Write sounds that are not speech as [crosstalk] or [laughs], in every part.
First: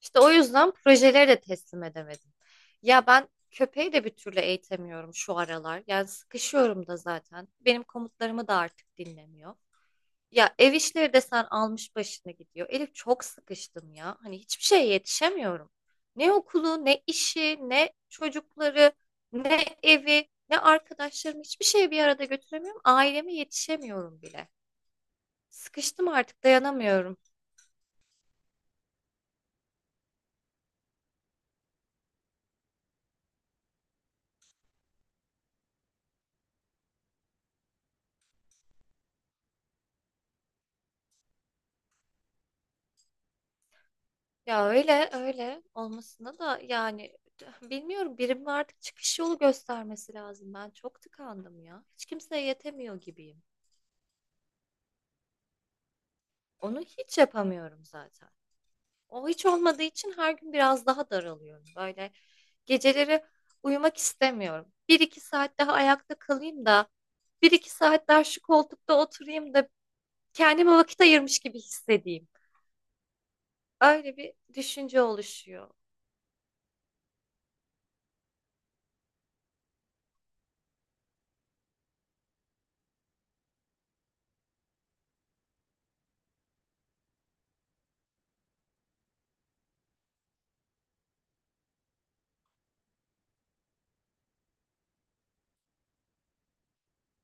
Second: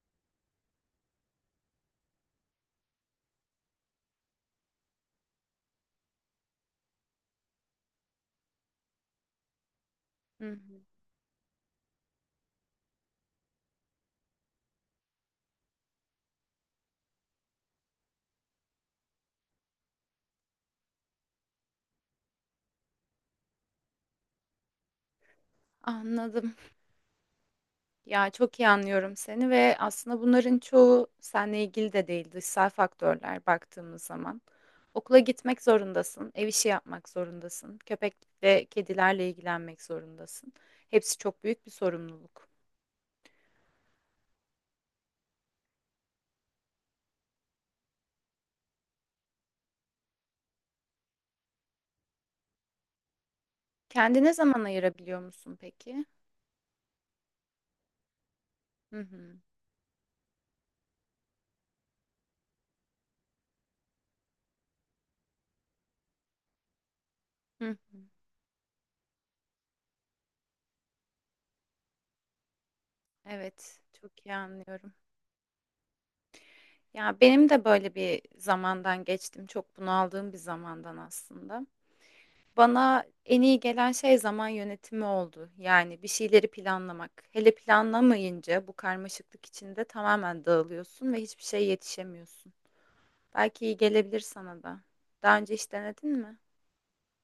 İşte o yüzden projeleri de teslim edemedim. Ya ben köpeği de bir türlü eğitemiyorum şu aralar. Yani sıkışıyorum da zaten. Benim komutlarımı da artık dinlemiyor. Hı Ya ev hı. işleri de sen almış başına gidiyor. Elif çok sıkıştım ya. Hani hiçbir şeye yetişemiyorum. Ne okulu, ne işi, ne çocukları, ne evi, ne arkadaşlarımı hiçbir şeye bir arada götüremiyorum. Aileme yetişemiyorum bile. Sıkıştım artık Anladım. dayanamıyorum. Ya çok iyi anlıyorum seni ve aslında bunların çoğu seninle ilgili de değil, dışsal faktörler baktığımız zaman. Okula gitmek zorundasın, ev işi yapmak zorundasın, köpek ve kedilerle ilgilenmek zorundasın. Hepsi çok büyük bir sorumluluk. Ya öyle öyle olmasına da yani bilmiyorum birimin artık çıkış yolu göstermesi lazım. Ben çok tıkandım ya. Hiç kimseye yetemiyor gibiyim. Kendine zaman ayırabiliyor musun peki? Onu hiç yapamıyorum zaten. Hı O hı. hiç olmadığı için her gün biraz daha daralıyorum. Böyle geceleri uyumak istemiyorum. Bir iki saat daha ayakta kalayım da bir Hı iki hı. saat daha şu koltukta oturayım da kendime vakit ayırmış gibi hissedeyim. Evet, Öyle çok bir iyi anlıyorum. düşünce oluşuyor. Ya benim de böyle bir zamandan geçtim, çok bunaldığım bir zamandan aslında. Bana en iyi gelen şey zaman yönetimi oldu. Yani bir şeyleri planlamak. Hele planlamayınca bu karmaşıklık içinde tamamen dağılıyorsun ve hiçbir şeye yetişemiyorsun. Belki iyi gelebilir sana da. Daha önce hiç denedin mi?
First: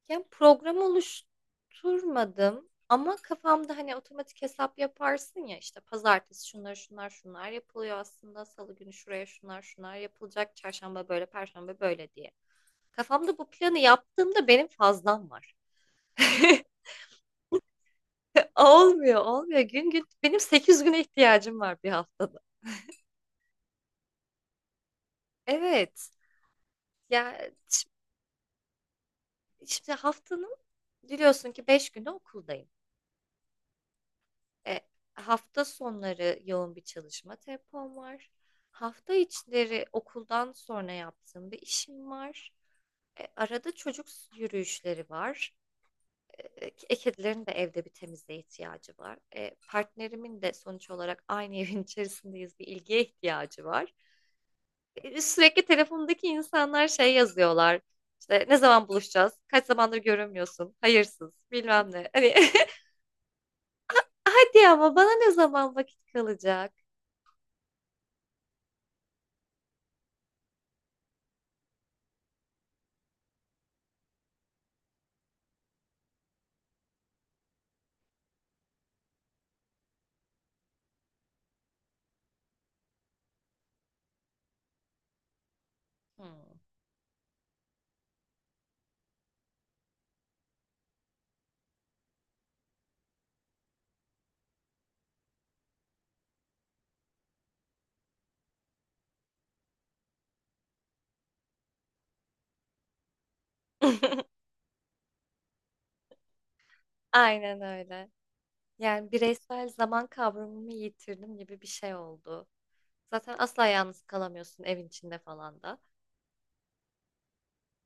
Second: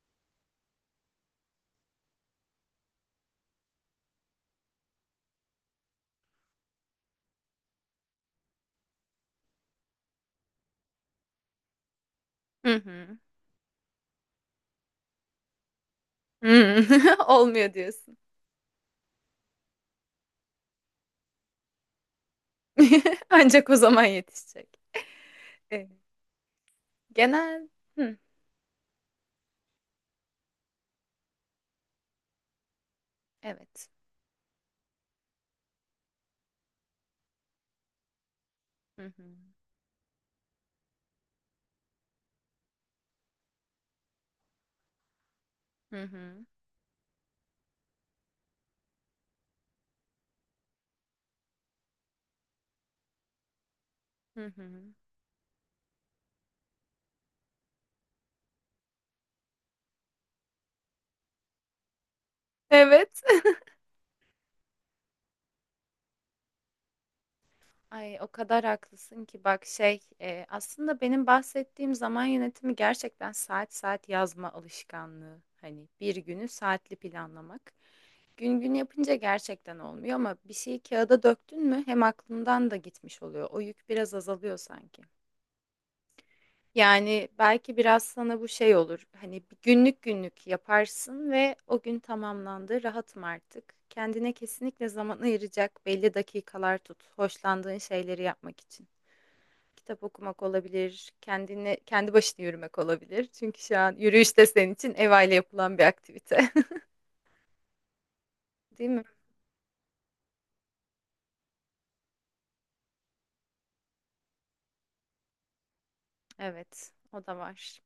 Yani program oluşturmadım ama kafamda hani otomatik hesap yaparsın ya işte pazartesi şunlar şunlar şunlar yapılıyor aslında salı günü şuraya şunlar şunlar yapılacak çarşamba böyle perşembe böyle diye. Hı hı. Kafamda bu planı yaptığımda benim fazlam var. [laughs] Hı. [laughs] Olmuyor diyorsun. Olmuyor, olmuyor. Gün gün benim 8 güne ihtiyacım var bir haftada. [laughs] Ancak o zaman yetişecek. Evet. Evet. Ya Genel. Hı. şimdi haftanın biliyorsun ki 5 günü okuldayım. Evet. E, hafta sonları yoğun bir çalışma tempom var. Hı Hafta hı. içleri okuldan sonra yaptığım bir işim var. Arada çocuk yürüyüşleri var. Hı hı. Kedilerin de evde bir temizliğe ihtiyacı var. Partnerimin de sonuç olarak aynı [laughs] evin içerisindeyiz bir ilgiye ihtiyacı var. Hı hı. Sürekli telefondaki insanlar şey yazıyorlar. İşte ne zaman buluşacağız? Kaç zamandır görünmüyorsun? Hayırsız, bilmem ne. Hani Evet. [laughs] hadi ama bana ne zaman vakit kalacak? Ay o kadar haklısın ki bak aslında benim bahsettiğim zaman yönetimi gerçekten saat saat yazma alışkanlığı. Hani bir günü saatli planlamak. Gün gün yapınca gerçekten olmuyor ama bir şeyi kağıda döktün mü hem aklından da gitmiş oluyor. O yük biraz azalıyor sanki. Hmm. Yani belki biraz sana bu şey olur. Hani bir günlük günlük yaparsın ve o gün tamamlandı. Rahatım artık. Kendine kesinlikle zaman ayıracak belli dakikalar tut. Hoşlandığın şeyleri yapmak için. Kitap okumak olabilir, kendine kendi başına yürümek olabilir. Çünkü şu an yürüyüş de [laughs] senin için ev aile yapılan bir aktivite. Aynen öyle. [laughs] Değil mi? Yani bireysel zaman kavramımı yitirdim gibi bir şey oldu. Zaten asla yalnız kalamıyorsun evin içinde falan da. Evet, o da var.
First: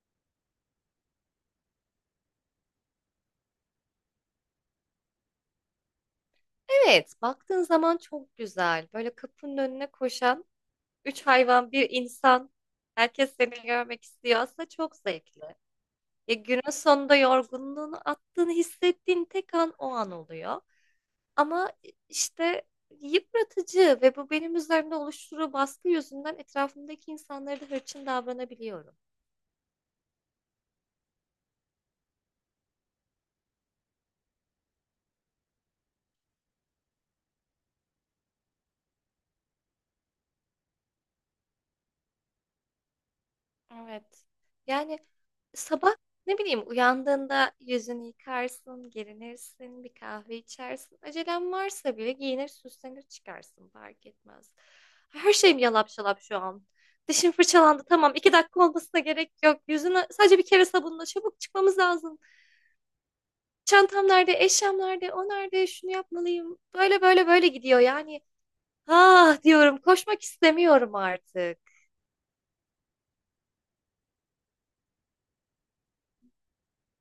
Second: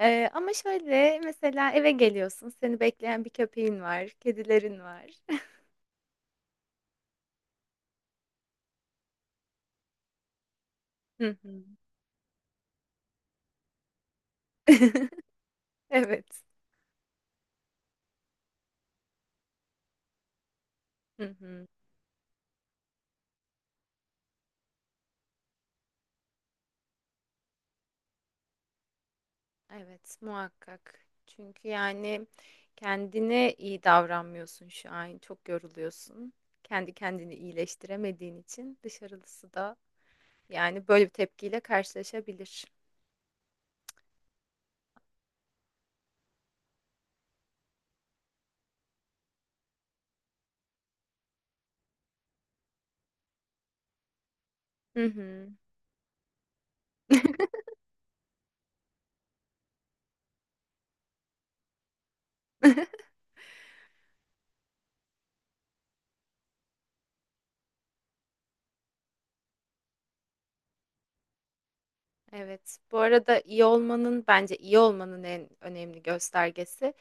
Ama şöyle mesela eve geliyorsun, seni bekleyen bir köpeğin var, kedilerin var. Evet, baktığın zaman çok güzel. Böyle kapının önüne koşan [laughs] üç Hı hı. hayvan, bir insan. Herkes seni görmek istiyor. Aslında çok [laughs] zevkli. Evet. Ya günün sonunda yorgunluğunu attığını hissettiğin tek an o an oluyor. Hı hı. Ama işte yıpratıcı ve bu benim üzerimde oluşturduğu baskı yüzünden etrafımdaki insanlara da hırçın davranabiliyorum. Evet, muhakkak. Çünkü yani kendine iyi davranmıyorsun şu an. Çok yoruluyorsun. Kendi kendini iyileştiremediğin için dışarılısı da yani böyle bir tepkiyle karşılaşabilir. Evet. Yani sabah ne bileyim uyandığında yüzünü yıkarsın, gerinirsin, bir kahve içersin. Acelen varsa bile giyinir, süslenir çıkarsın fark etmez. Hı Her hı. şeyim yalap şalap şu an. Dişim fırçalandı tamam, 2 dakika olmasına gerek yok. Yüzünü sadece bir kere sabunla, çabuk çıkmamız lazım. Çantam nerede, eşyam nerede, o nerede, şunu yapmalıyım. Böyle böyle böyle gidiyor yani. Ah diyorum, koşmak istemiyorum artık. Evet. Bu arada iyi olmanın bence iyi olmanın en önemli göstergesi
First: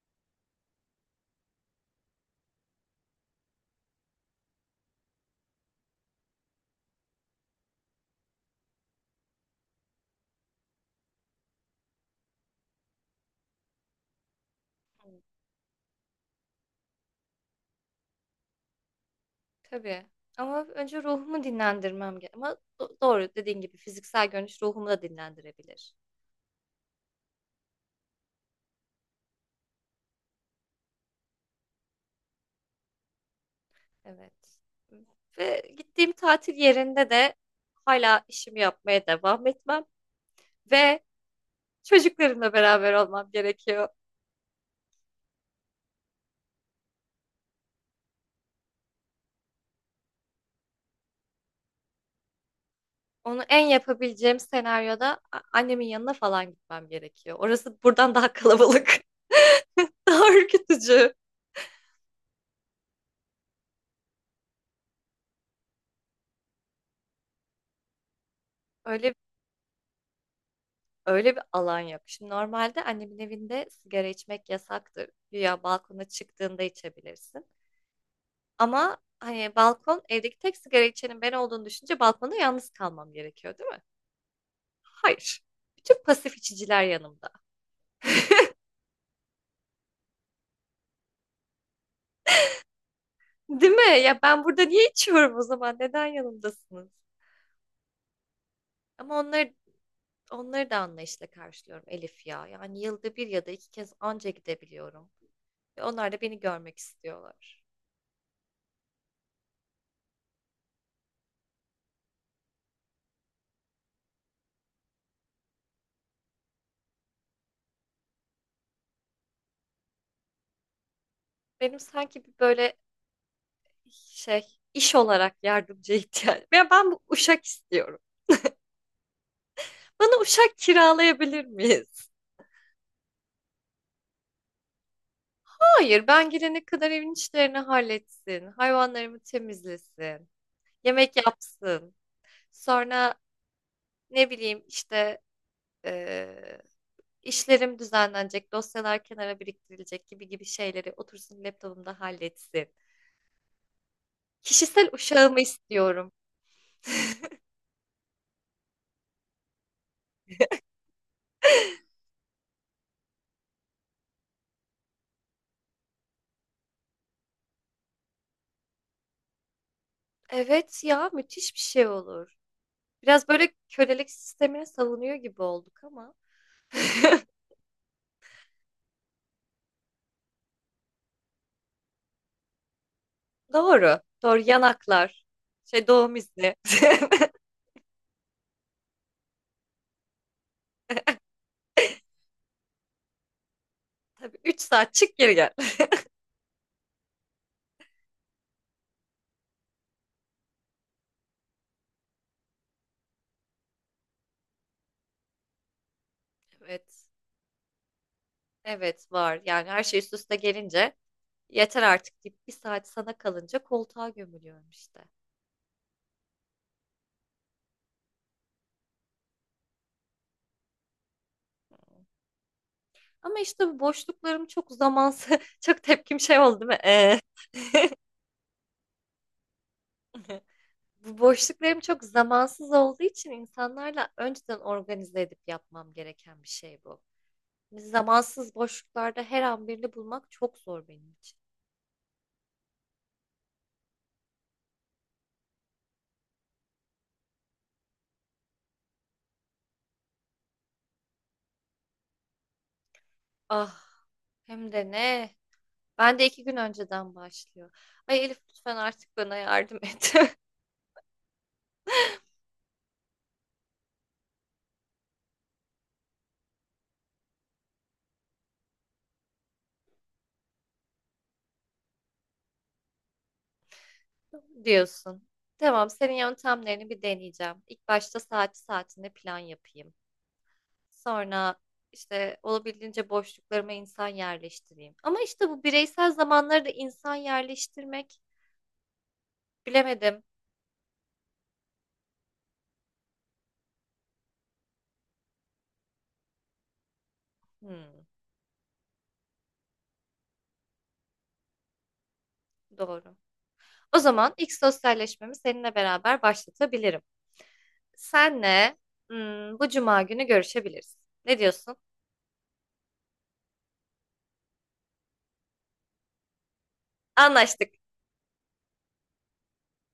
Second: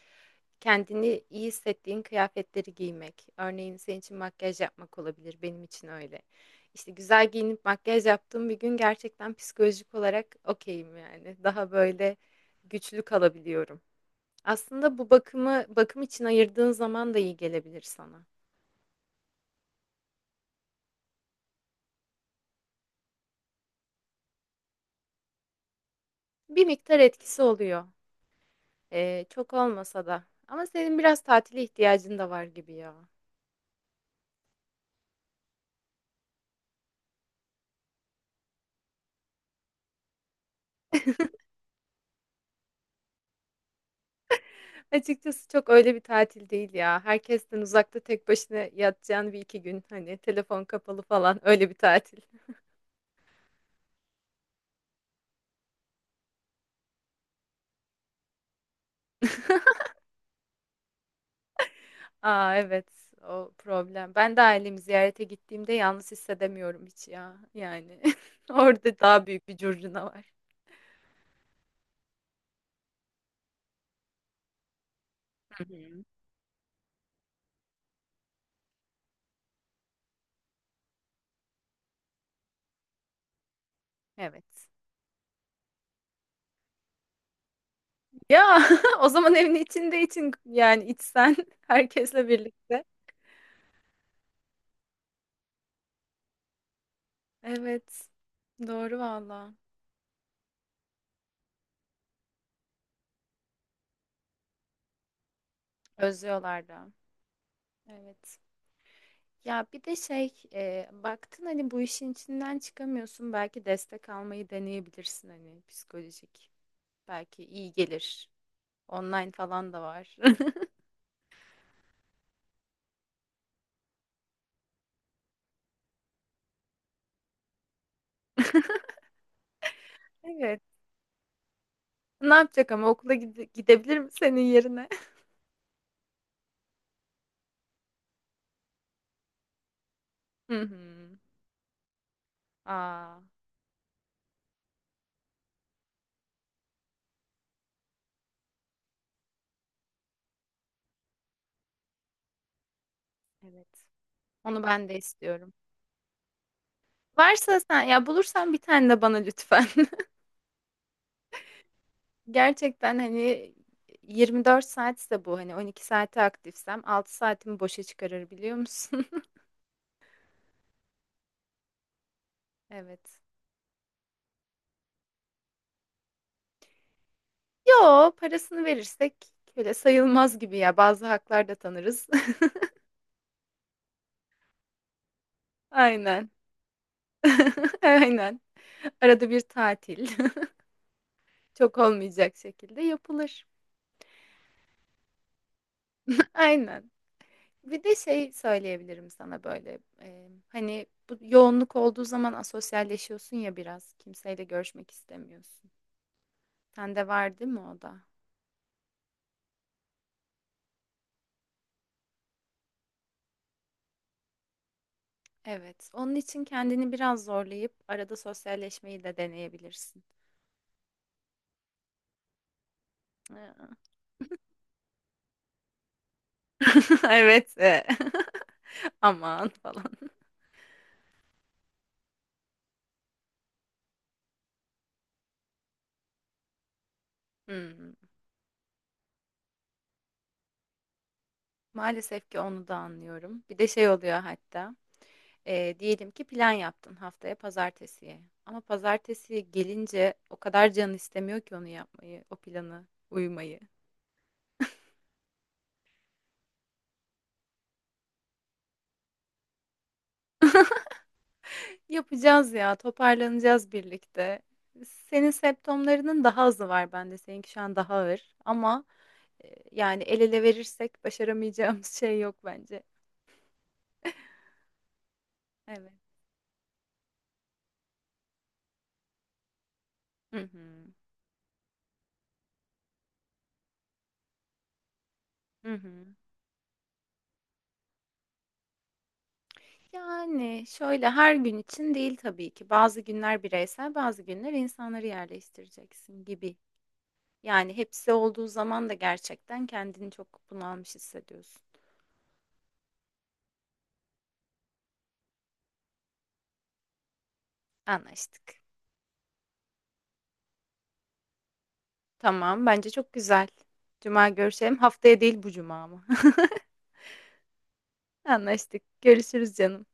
kendini iyi hissettiğin kıyafetleri giymek. Örneğin senin için makyaj yapmak olabilir. Benim için öyle. İşte güzel giyinip makyaj yaptığım bir gün gerçekten psikolojik olarak okeyim yani. Daha böyle güçlü kalabiliyorum. Aslında bu bakımı bakım için ayırdığın zaman da iyi gelebilir sana. Tabii. Ama önce ruhumu dinlendirmem gerek. Ama doğru dediğin gibi fiziksel görünüş ruhumu da dinlendirebilir. Bir miktar etkisi oluyor. Çok olmasa da. Ama senin biraz tatile ihtiyacın da var gibi ya. Evet. Ve gittiğim tatil yerinde de hala işimi yapmaya devam etmem ve çocuklarımla beraber olmam gerekiyor. Açıkçası çok öyle bir tatil değil ya. Herkesten uzakta tek başına yatacağın bir iki gün hani telefon kapalı falan [laughs] öyle bir tatil. [laughs] Onu en yapabileceğim senaryoda annemin yanına falan gitmem gerekiyor. Orası buradan daha kalabalık, [laughs] daha ürkütücü. Aa evet o problem. Ben de ailemi ziyarete gittiğimde yalnız hissedemiyorum hiç ya. Yani [laughs] orada Öyle daha büyük bir curcuna var. Öyle bir alan yok. Şimdi normalde annemin evinde sigara içmek yasaktır. Güya Hı hı. balkona çıktığında içebilirsin. Ama hani balkon evdeki tek sigara içenin ben olduğunu düşünce balkonda yalnız kalmam gerekiyor, değil mi? Evet. Hayır. Bütün pasif içiciler yanımda. Ya [laughs] o zaman evin içinde için yani içsen [laughs] herkesle birlikte. Değil mi? Ya ben burada niye içiyorum o zaman? Neden yanımdasınız? Evet. Doğru Ama valla. onları da anlayışla karşılıyorum Elif ya. Yani yılda bir ya da iki kez anca gidebiliyorum. Ve onlar da beni Özlüyorlar görmek da. istiyorlar. Evet. Ya bir de şey e, baktın hani bu işin içinden çıkamıyorsun belki destek almayı deneyebilirsin hani psikolojik belki iyi gelir online falan da var. [laughs] Benim sanki bir böyle şey iş olarak yardımcı ihtiyacım. Ya ben bu uşak istiyorum. Bana uşak Evet. kiralayabilir miyiz? Ne yapacak ama okula gidebilir mi senin yerine? Hayır, ben girene kadar evin işlerini halletsin, hayvanlarımı temizlesin, [laughs] Hı hı. yemek yapsın. Sonra Aa, ne bileyim işte eee, işlerim düzenlenecek, dosyalar kenara biriktirilecek gibi gibi şeyleri otursun laptopumda halletsin. evet. Onu Kişisel ben de uşağımı istiyorum. istiyorum. Varsa sen ya bulursan bir tane de bana lütfen. [laughs] Gerçekten hani 24 saatse bu hani 12 saati aktifsem 6 saatimi boşa çıkarır biliyor musun? Evet ya, müthiş bir şey olur. [laughs] Evet. Biraz böyle kölelik sistemine savunuyor gibi olduk ama. [laughs] Yo, parasını verirsek öyle sayılmaz gibi ya. Bazı haklar da tanırız. Doğru. Doğru. Yanaklar. [laughs] Şey, doğum Aynen. izni. [laughs] [laughs] Aynen. Arada bir tatil. [laughs] Çok olmayacak şekilde yapılır. Tabii, 3 saat çık geri gel. [laughs] Aynen. Bir de şey söyleyebilirim sana böyle. Hani bu yoğunluk olduğu zaman asosyalleşiyorsun ya biraz. Kimseyle görüşmek istemiyorsun. Evet. Sende var değil mi o da? Evet var. Yani her şey üst üste gelince yeter artık deyip bir saat sana kalınca koltuğa gömülüyorum işte. Evet. Onun için kendini biraz zorlayıp arada sosyalleşmeyi de deneyebilirsin. Ama işte bu boşluklarım çok zamansız. [laughs] Çok tepkim şey oldu değil mi? [laughs] Evet. [laughs] Aman falan. [laughs] Bu boşluklarım çok zamansız olduğu için insanlarla önceden organize edip yapmam gereken bir şey bu. Hani Hımm. zamansız boşluklarda her an birini bulmak çok zor benim için. Maalesef ki onu da anlıyorum. Bir de şey oluyor hatta, diyelim ki plan yaptın haftaya pazartesiye ama pazartesiye gelince o kadar canın istemiyor ki onu yapmayı, o planı uymayı. Ah, hem de ne? Ben de 2 gün önceden başlıyor. Ay Elif lütfen artık bana yardım et [laughs] Yapacağız ya, toparlanacağız birlikte. Senin septomlarının daha azı var bende, seninki şu an daha ağır ama, yani el ele verirsek başaramayacağımız [laughs] şey yok bence. [laughs] diyorsun. Tamam, Evet. senin yöntemlerini bir deneyeceğim. İlk başta saati saatinde plan yapayım. Hı hı. Sonra işte olabildiğince boşluklarıma insan yerleştireyim. Ama işte bu Hı hı. bireysel zamanları da insan yerleştirmek bilemedim. Yani, şöyle, her gün için değil tabii ki. Bazı günler bireysel, bazı günler insanları yerleştireceksin gibi. Yani Hmm, hepsi olduğu zaman da gerçekten kendini çok bunalmış hissediyorsun. doğru. O zaman ilk sosyalleşmemi seninle beraber başlatabilirim. Anlaştık. Senle bu cuma günü görüşebiliriz. Ne diyorsun? Tamam, bence çok güzel. Cuma görüşelim. Haftaya değil bu cuma mı? Anlaştık. [laughs] Anlaştık. Görüşürüz canım.